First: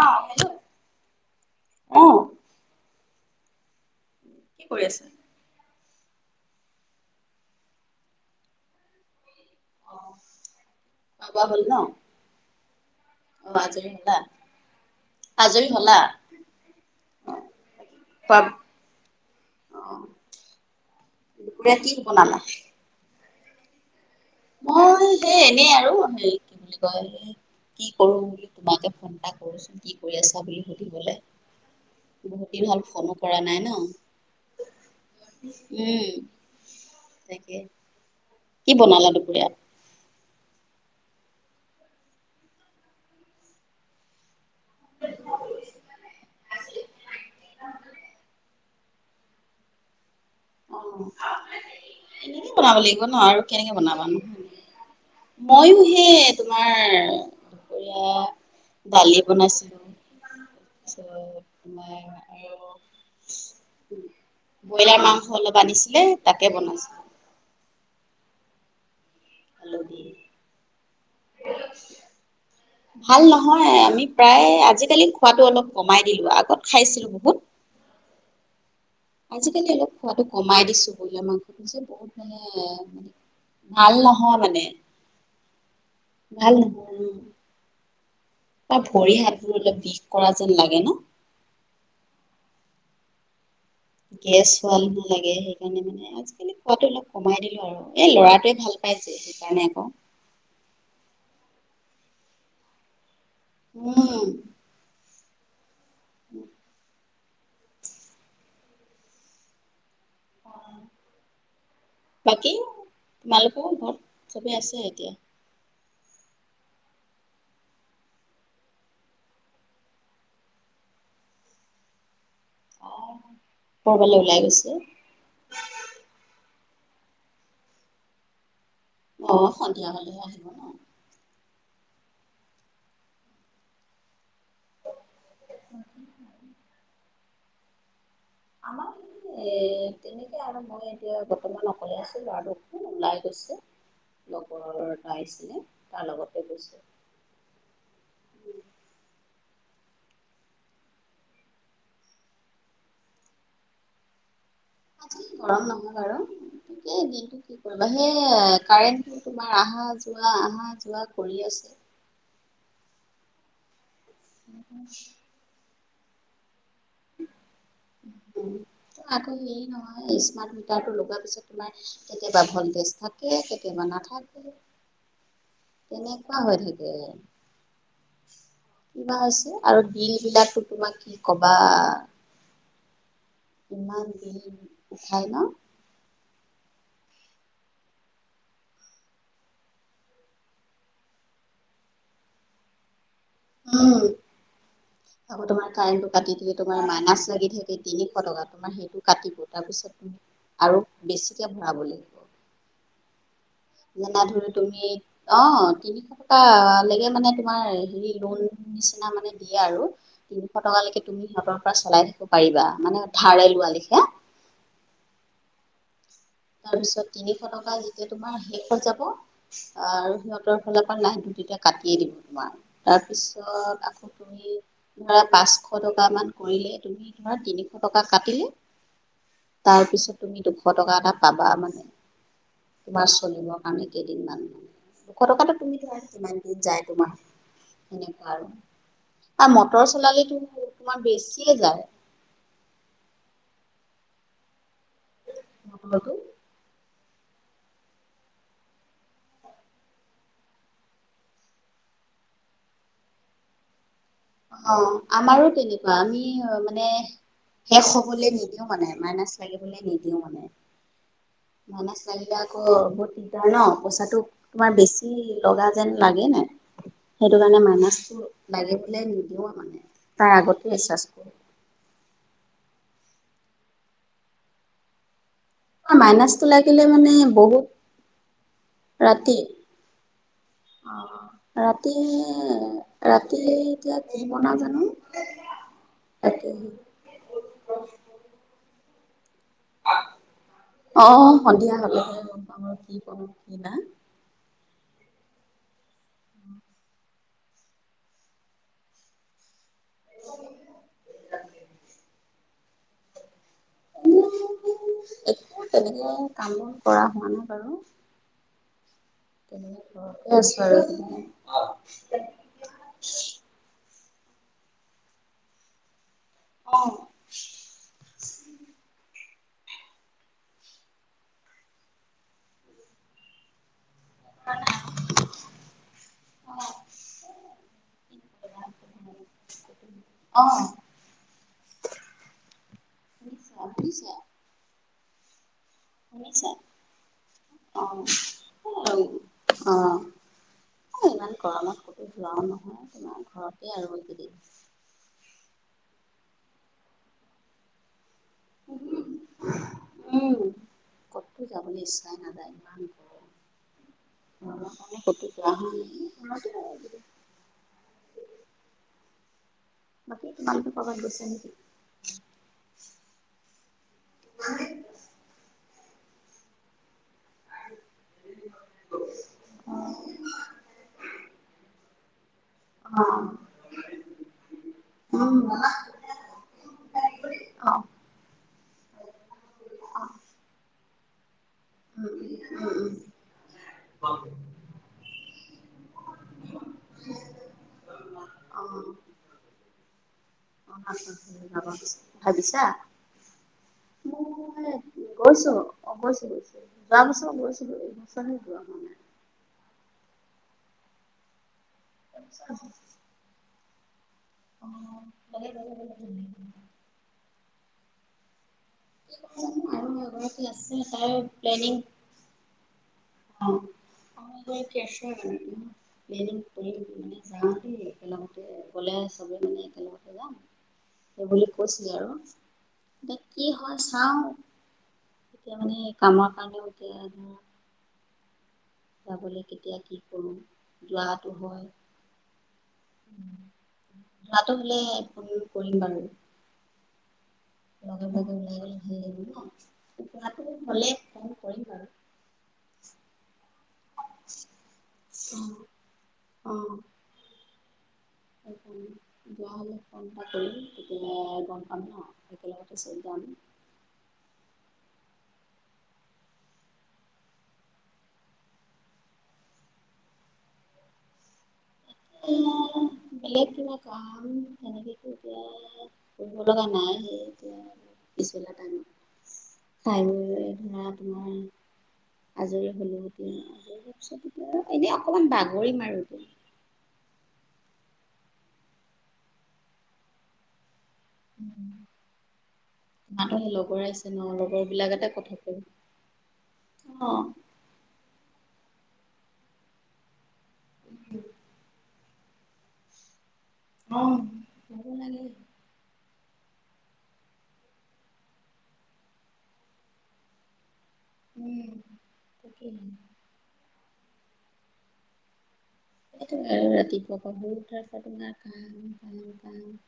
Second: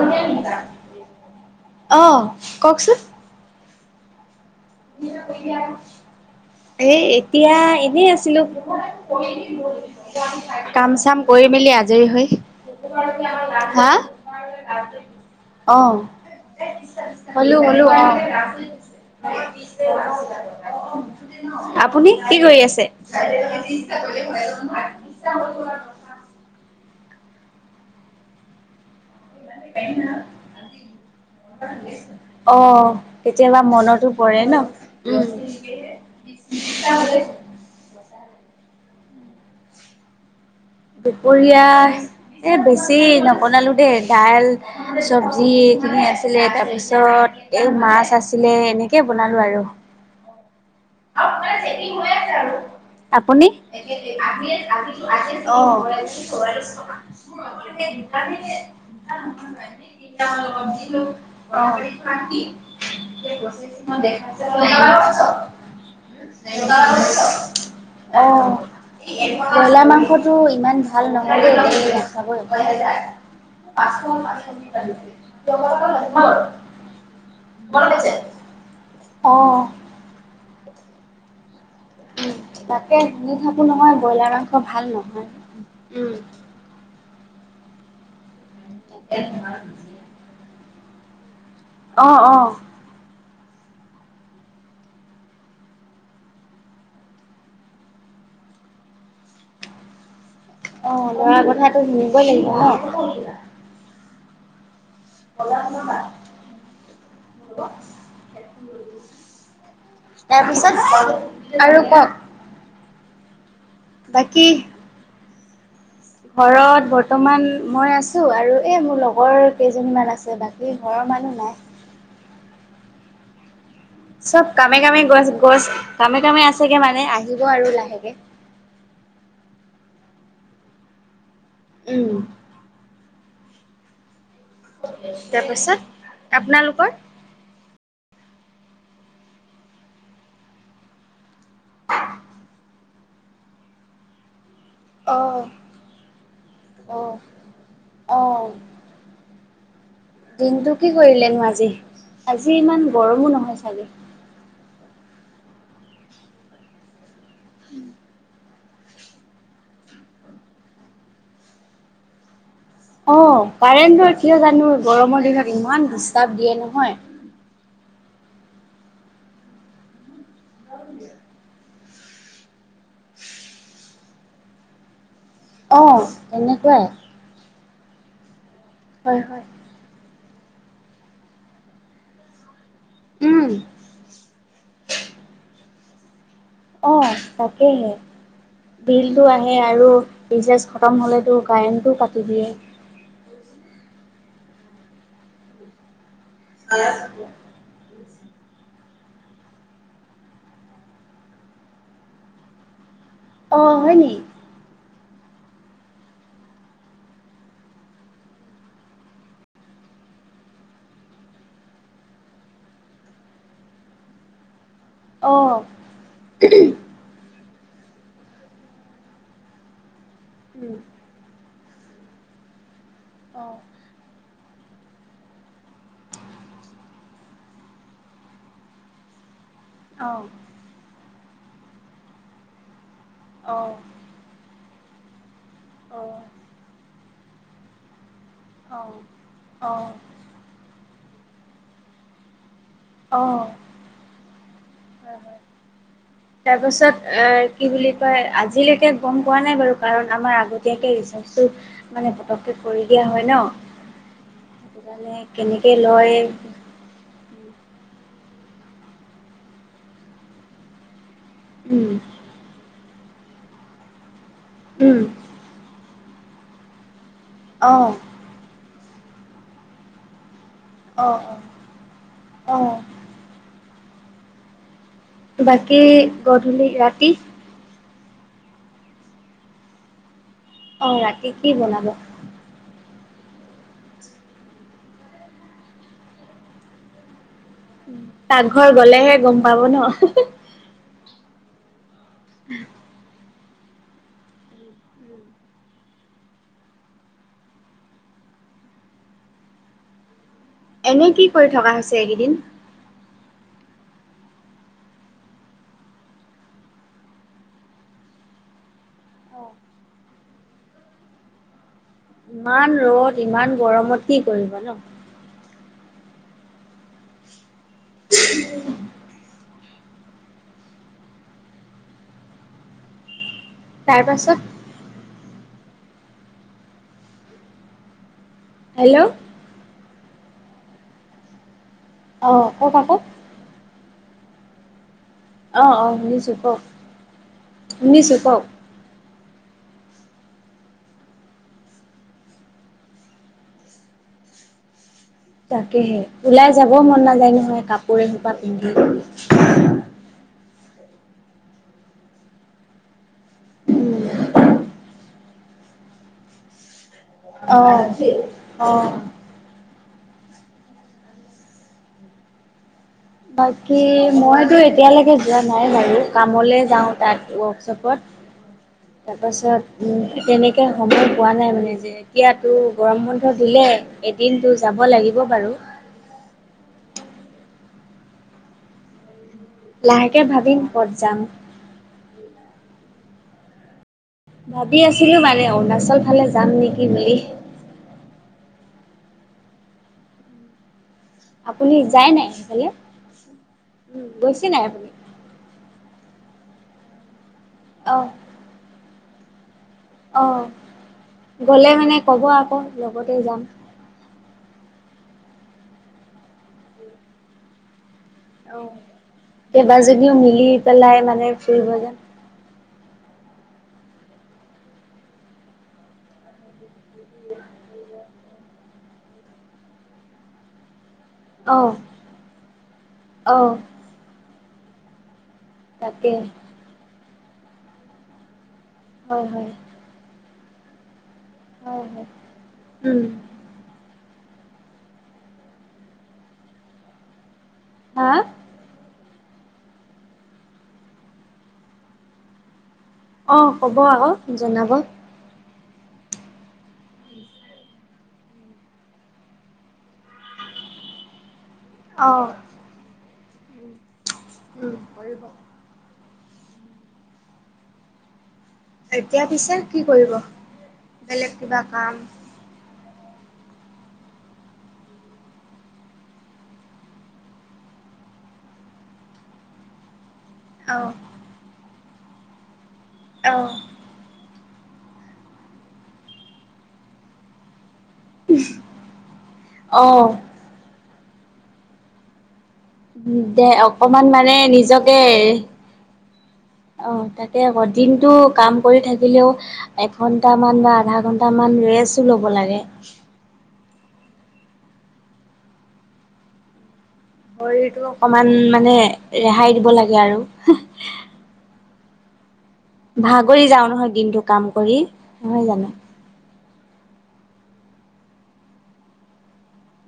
অ', hello অ', কওকচোন কি কৰি আছে। এ এতিয়া এনেই আছিলোঁ। কাম চাম খোৱা কৰি বোৱা হ'ল মেলি ন? আজৰি হৈ অ', আজৰি হা হ'লা? আজৰি হ'লা? অ', হোলো, হোলো অ' খোৱা অ', দুপৰীয়া আপুনি কি বনালা? কৰি আছে? মই হেই এনেই আৰু এ কি বুলি কয় কি কৰো কি কৰি আছা বুলি সুধিবলে। বহুত দিন হ'ল অ', ফোনো কৰা নাই কেতিয়াবা ন? মনতো পৰে ন উ। উম তাকে। কি বনালা দুপৰীয়া? দুপৰীয়া এ বেছি নবনালো দেই দাইল চব্জিখিনি আছিলে তাৰপিছত এই মাছ আছিলে এনে তাকে বনালো আৰু। অ', এনেকে আপুনি? বনাব লাগিব ন আৰু কেনেকে বনাবা নো? অ'। ময়ো সেই তোমাৰ [inaudible] দুপৰীয়া ই দালি বনাইছিলোঁ দেখাই তাৰপিছত তোমাৰ আৰু বুলি ব্ৰইলাৰ মাংস [unintelligible] অলপ আনিছিলে তাকে বনাইছিলোঁ অ আলু বইলা দি। মাংসটো ইমান ভাল নহলে এ নাখাবৈ ভাল নহয় আমি প্ৰায় আজিকালি খোৱাটো অলপ কমাই দিলো আগত খাইছিলো বহুত [unintelligible] অ', আজিকালি অলপ খোৱাটো কমাই দিছোঁ বয়লা মাংস উম, তাকে শুনি থাকো ভাল ব্ৰইলাৰ নহয় মাংস মানে ভাল নহয়। উম। ভাল নহয় কিবা ভৰি হাতবোৰ বিষ কৰা যেন লাগে ন অ অ গেছ হোৱা যেন লাগে সেইকাৰণে মানে আজিকালি খোৱাটো অলপ কমাই দিলো আৰু এ ল'ৰাটোৱে ভাল পাই যে সেইকাৰণে আকৌ অ লৰা কথাতো শুনিবই লাগিব ন উম [unintelligible] [unintelligible] টস্ক সেটো তাৰপিছত আৰু কওক বাকী তোমালোকৰ ঘৰত বাকী সবে আছে এতিয়া ঘৰত বৰ্তমান মই আছো আৰু এ মোৰ লগৰ কেইজনীমান আছে বাক বাকী ঘৰৰ মানুহ নাই [unintelligible] ওলাই চব গৈছে কামে কামে গৈছ গৈছে কামে কামে আছেগে মানে আহিব আৰু লাহেকে অ সন্ধিয়া হলেহে আহিব ন উম তাৰপিছত আপোনালোকৰ আমাৰ ই এ তেনেকুৱাই আমাৰ মই এতিয়া বৰ্তমান অকলে আছো লৰাটো অকমান ওলাই গৈছে লোক ঘৰত অ অ অ দিনটো কি কৰিলেনো আজি আজি ইমান গৰমো নহয় চাগে আজি গৰম নহয় বাৰু এই দিনটো কি কৰিবা সেইয়াই কাৰেণ্টটো তোমাৰ আহা যোৱা আহা যোৱা কৰি আছে অ কাৰেণ্টটো কিয় জানো গৰমৰ দিনত ইমান ডিষ্টাৰ্ব দিয়ে নহয় আকৌ হেৰি নহয় স্মাৰ্ট মিটাৰটো লগোৱাৰ পিছত তোমাৰ কেতিয়াবা ভলটেজ থাকে কেতিয়াবা নাথাকে অঁ তেনেকুৱা হৈ তেনেকুৱাই থাকে। কিবা হয় হয় হৈছে আৰু বিল বিলাকো তোমাক কি কবা উম ইমান বিল উঠাই ন অ তাকেহে বিলটো আহে আৰু ৰিচাৰ্জ খতম হ'লেতো কাৰেণ্টটো কাটি দিয়ে উম আকৌ তোমাৰ কাৰেণ্টো কাটি দিলে তোমাৰ মাইনাছ লাগি থাকে তিনিশ টকা তোমাৰ সেইটো কাটিব তাৰপিছ তুমি আৰু বেছিকে ভৰাব লাগিব অ', হয় নি? না ধুল তুমি অ' তিনিশটা লেকে মানে তোমাৰ হেৰি লোন নিচিনা মানে দিয়ে আৰু তিনিশ টকা লেকে তুমি হাতৰ পৰা চলাই থাকিব পাৰিবা, মানে ধাৰে লোৱা লিখে অ'হ। তাৰ পিছত তিনিশ টকা যেতিয়া তোমাৰ শেষ হৈ যাব আৰু সিহঁতৰ উম, ফালৰ পৰা নাই তেতিয়া কাটিয়ে দিব তোমাৰ, তাৰপিছত অ', আকৌ তুমি ধৰা পাঁচশ টকামান কৰিলে তুমি ধৰা তিনিশ টকা কাটিলে তাৰ পিছত অ', তুমি দুশ টকা এটা পাবা মানে পাছ, ছয় দিনৰ অ', কাৰণে দিয়ে কিমান দুশ টকাটো, তুমি ধৰা অ', কিমান দিন যায় তোমাৰ সেনেকুৱা আৰু, অ', আৰু মটৰ অ', চলালে তোমাৰ বেছিয়ে যায় অ' হয়, হয়। হৈ গ'ল তাৰ পাছত আ' কি বুলি কয় আজিলৈকে গম পোৱা নাই বাৰু, কাৰণ আমাৰ আগতীয়াকে ৰি তাৰপিছত মানে পতক্কে ভৰি দিয়া হয় ন'হ অ' আমাৰো তেনেকুৱা আমি মা মানে শেষ হবলৈ নিদিও মানে, মাইনাচ লাগিবলৈ নিদিও মানে উম, মাইনাচ লাগিলে আকৌ বহুত দিগদাৰ ন' পইচাটো তোমাৰ উম, বেছি লগা যেন লাগে নাই, সেইটো কাৰণে অ', মাইনাচ লাগিবলে নিদিও মানে তাৰ আগতে চছ অ', অ'। বাকী অ' মাইনাচটো গধূলি লাগিলে ৰাতি মানে বহু ৰাতি ৰাতি কি অ' বনাব? ৰাতি অ' ৰাতি এতিয়া কি বনাও জানো ৰাতি পাকঘৰ গলেহে গম পাব ন' হি'হি অ' সন্ধিয়া হ'লেহে গম পাম ৰ'হ, কি কৰো কি নাই [inaudible] এনে কি কৰি থকা হৈছে এইকেইদিন? [unintelligible] একো তেনেকে কাম-বন কৰা হোৱা নাই বাৰু কেইদিনমান ঘৰতেই আছোঁ আৰু ইমান ৰ'দ ইমান গৰমত কি কৰিব ন অ' [unintelligible] তাৰ পাছত? [unintelligible] হেল্লো অ। অ' অ' হে তাতে [unintelligible] অ' অ' শুনিছোঁ শুনিছা কওক, অ'। শুনিছোঁ কওক [unintelligible] অ' ইমান গৰমত ক'তো যোৱাও নহয়, তোমাৰ ঘৰতে আৰু এই কেইদিন তাকেহে ওলাই যাব মন নাযায় নহয় কাপোৰ এসোপা পিন্ধি উম, ক'তো যাব ইচ্ছা নাজায় [unintelligible] অহ' সেইতো অহ'। বাকী তোমালোক কৰবাত গৈছা নেকি? বাকী মইতো এতিয়ালৈকে যোৱা নাই বাৰু কামলে যাওঁ তাত ৱৰ্কশ্বপত। তাৰপাছত তেনেকে সময় পোৱা নাই মানে যে এতিয়াতো গৰম অ', বন্ধ দিলে এদিনতো যাব লাগিব উম, বাৰু। অ', লাহেকে ভাবিম কত যাম। [inaudible] ভাবি আছিলো মানে অৰুণাচল ফালে যাম নেকি বুলি। [inaudible] আপুনি যায় নাই ভাবিছা সেইফালে গৈছে নাই আপুনি গৈছো অ গৈছো যোৱা বছৰত গৈছিলো। অহ। সেইফালে যোৱা হোৱা নাই। অহ গ'লে মানে ক'ব আকৌ লগতে যাম। [inaudible] অহ কেইবা জনিও এগৰাকী মিলি আছে পেলাই তাই মানে ফুৰিব যাম। অহ [unintelligible] এই কৰিম মানে যাওঁ দেই একেলগতে গলে চবে মানে একেলগতে হ'ব। সেইবুলি অঁ কৈছিলে আৰু এয়া কি অঁ হয় চাওঁ। এতিয়া মানে তাকে কামৰ কাৰণে হয় যাবলে হয় কেতিয়া কি কৰোঁ যোৱাটো হয়। উম। যোৱাটো হলে ফোন কৰিম বাৰু। লগে হা ভাগে ওলাই গলে ভাল লাগিব যোৱাটো হলে ফোন কৰিম বাৰু। অ ক'ব আকৌ জনাব। অ অ। যোৱা হলে ফোন এটা কৰিম তেতিয়া পাম ন অহ। একেলগতে যাম। উম কৰিব। এতিয়া পিছে কি কৰিব বেলেগ কিবা কাম অহ বেলেগ কিবা কাম তেনেকেটো এতিয়া কৰিব লগা নাই যে এতিয়া পিছবেলা টাইমত খাই বৈ অ', লাভ নাই আজৰি হ'লো অ'। [unintelligible] এনেই অকমান বাগৰি আৰু এতিয়া। অহ। উম। দে অকমান আছে ন মানে নিজকে লগৰবিলাকতে কথা পাতিম অ অঁ তাকে আকৌ দিনটো কাম কৰি থাকিলেও এঘণ্টামান বা আধা ঘণ্টামান ৰেষ্ট ল'ব লাগে। অহ লব লাগে। শৰীৰটো অকমান মানে ৰেহাই দিব লাগে আৰু। উম তাকেহে। ভাগৰি যাও নহয় দিনটো কাম কৰি নহয় জানো। সেইটোৱেই আৰু ৰাতিপুৱাৰ পৰা বহুত [unintelligible]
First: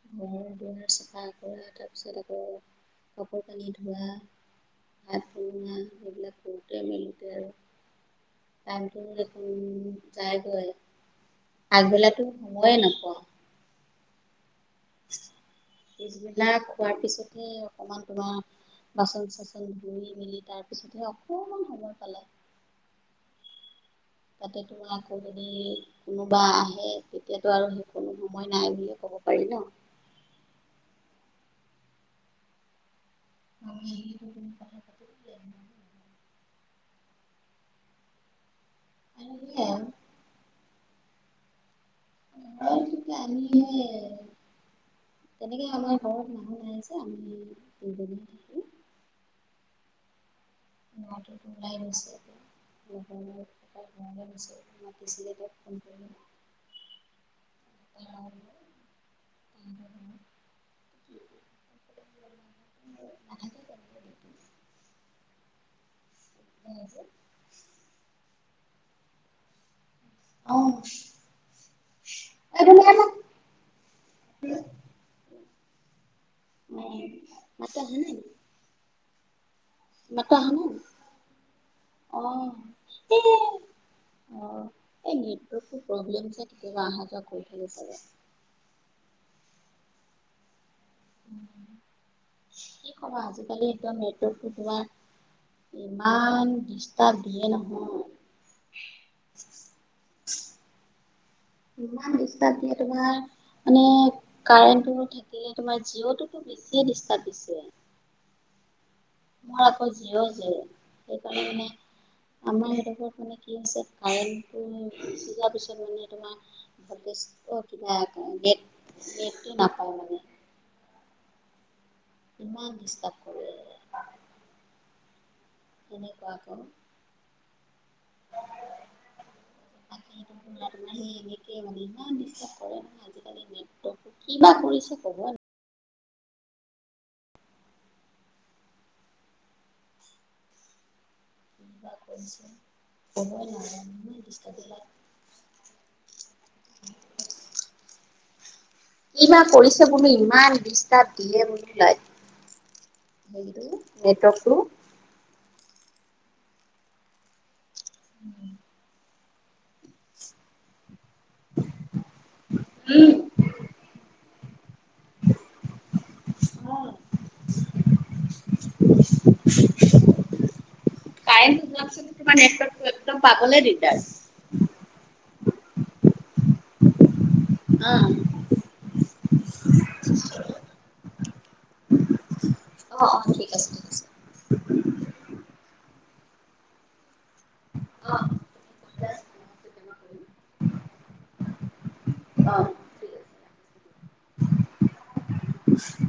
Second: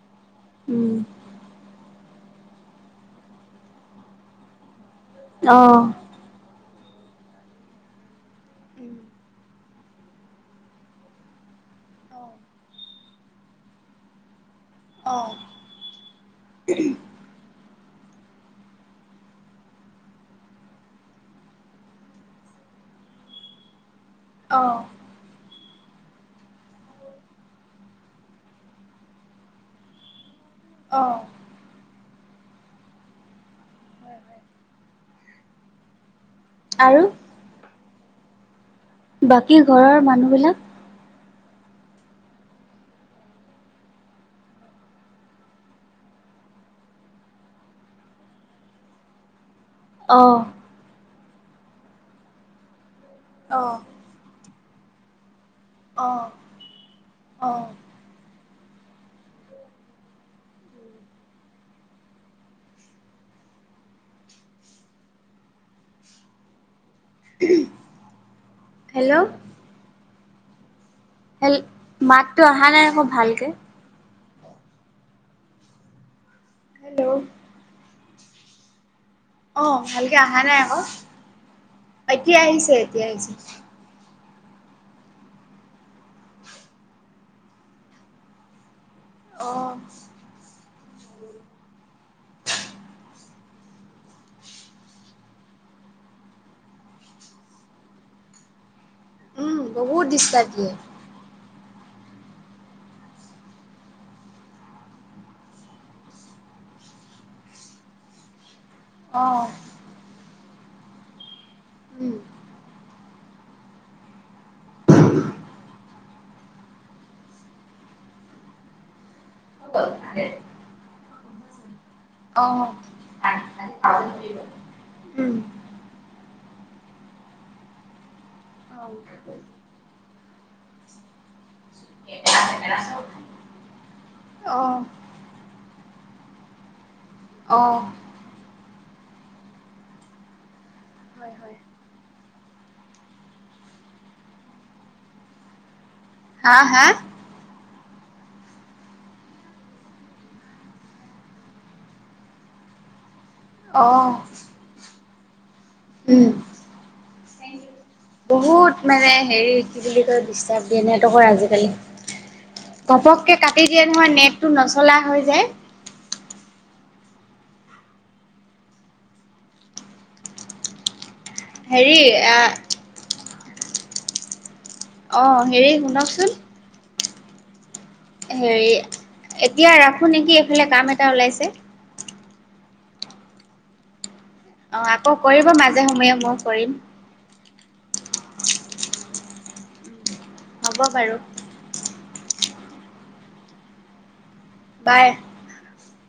[unintelligible] দুৱাৰ উম, চাফা কৰা, তাৰপিছত আকৌ কাপোৰ কানি ধোৱা। ভাত বনোৱা, অ'। এইবিলাক কৰোঁতে মেলোতে আৰু টাইমটো দে যায়গৈ, আগবেলাতো সময়েই নাপাওঁ। অ', অ', পিছবেলা খোৱাৰ পিছতহে অকমান তোমাৰ বাচন চাচন ধুই মেলি তাৰপিছতহে অকমান সময় পালে। তাতে অ', তোমাৰ আকৌ যদি কোনোবা আহে, তেতিয়াতো আৰু সেইকনো সময় নাই বুলিয়েই ক'ব পাৰি ন। অ'। অ' [inaudible] আৰু? আৰু বাকী সেয়াই আৰু ঘৰৰ মানুহবলাক? [inaudible] তেনেকৈ আমাৰ ঘৰত মানুহ নাই যে, আমি এই তিনিজনিহে থাকো। অ'। মাতো ওলাই গৈছে, [inaudible] অ', [unintelligible] মাতিছিলে [unintelligible] অ', অ'। [inaudible] [inaudible] [inaudible] [unintelligible] হেল্ল'। অ'। হেল, মাতটো অহা নাই আকৌ ভালকে। অ', হেল্ল' মাততো অহা নাই নেকি? অ', ভালকে অহা নাই আকৌ, অ এতিয়া আহিছে এতিয়া এই আহিছে। অ', এই নেটৱৰ্কটো প্ৰব্লেম যে, কেতিয়াবা অহা যোৱা কৰি থাকে চাগে। অ'। কি ক'বা, আজিকালি একদম নেটৱৰ্কটো তোমাৰ ইমান ডিষ্টাৰ্ব দিয়ে নহয়। উম, বহুত ডিষ্টাৰ্ব দিয়ে। ইমান দিষ্টব দিয়ে তোমাৰ, মানে কাৰেণ্ট থ তোমাৰ জিঅ'তোটো বেছিয়ে দিষ্টাৰ্ব দিছে। অ'। মোৰ আকৌ জিঅ' জিঅ', সেইকাৰণে মানে উম। আমাৰ এইফালে মানে কি হৈছে কাৰেন্ততো গুচি পিছত মানে তোমাৰ [unintelligible] কিবা নেটটো অ', উম। নাপায় অ'। মানে। ইমান ডিষ্টাৰ্ব কৰে। [inaudible] তেনেকুৱা আকৌ। অ'। [unintelligible] এনেকৈ মানে ইমান ডিষ্টাৰ্ব কৰে, আজিকালি নেট কিবা কৰিছে ক'ব অ'। হয়, [inaudible] হা হা? [inaudible] কিবা কৰিছে বুলি ইমান দিষ্টাব দিয়ে বুলি লয়। হেৰিটো অ'। নেটৱৰ্কতো। উম। বহুত মানে হেৰি কি বুলি কয় ডিষ্টাৰ্ব দিয়ে নেটৱৰ্কৰ আজিকালি। ঘপকে কাটি দিয়ে নহয় নেটটো নচলা হৈ যায়। [inaudible] কাৰেন্টো যোৱাৰ পিছতো তোমাৰ নেটৱৰ্কটো হেৰি আ একদম পাবলে দিগদাৰ। অ', হেৰি শুনকচোন। অ', হেৰি এতিয়া ৰাখোঁ নেকি এইফালে কাম এটা ওলাইছে। অ', অ', ঠিক আছে। আছে। অ', আকৌ কৰিব মাজে সময়ে ময়ো কৰিম। অ'। হ'ব বাৰু। অ'। বাই। [inaudible]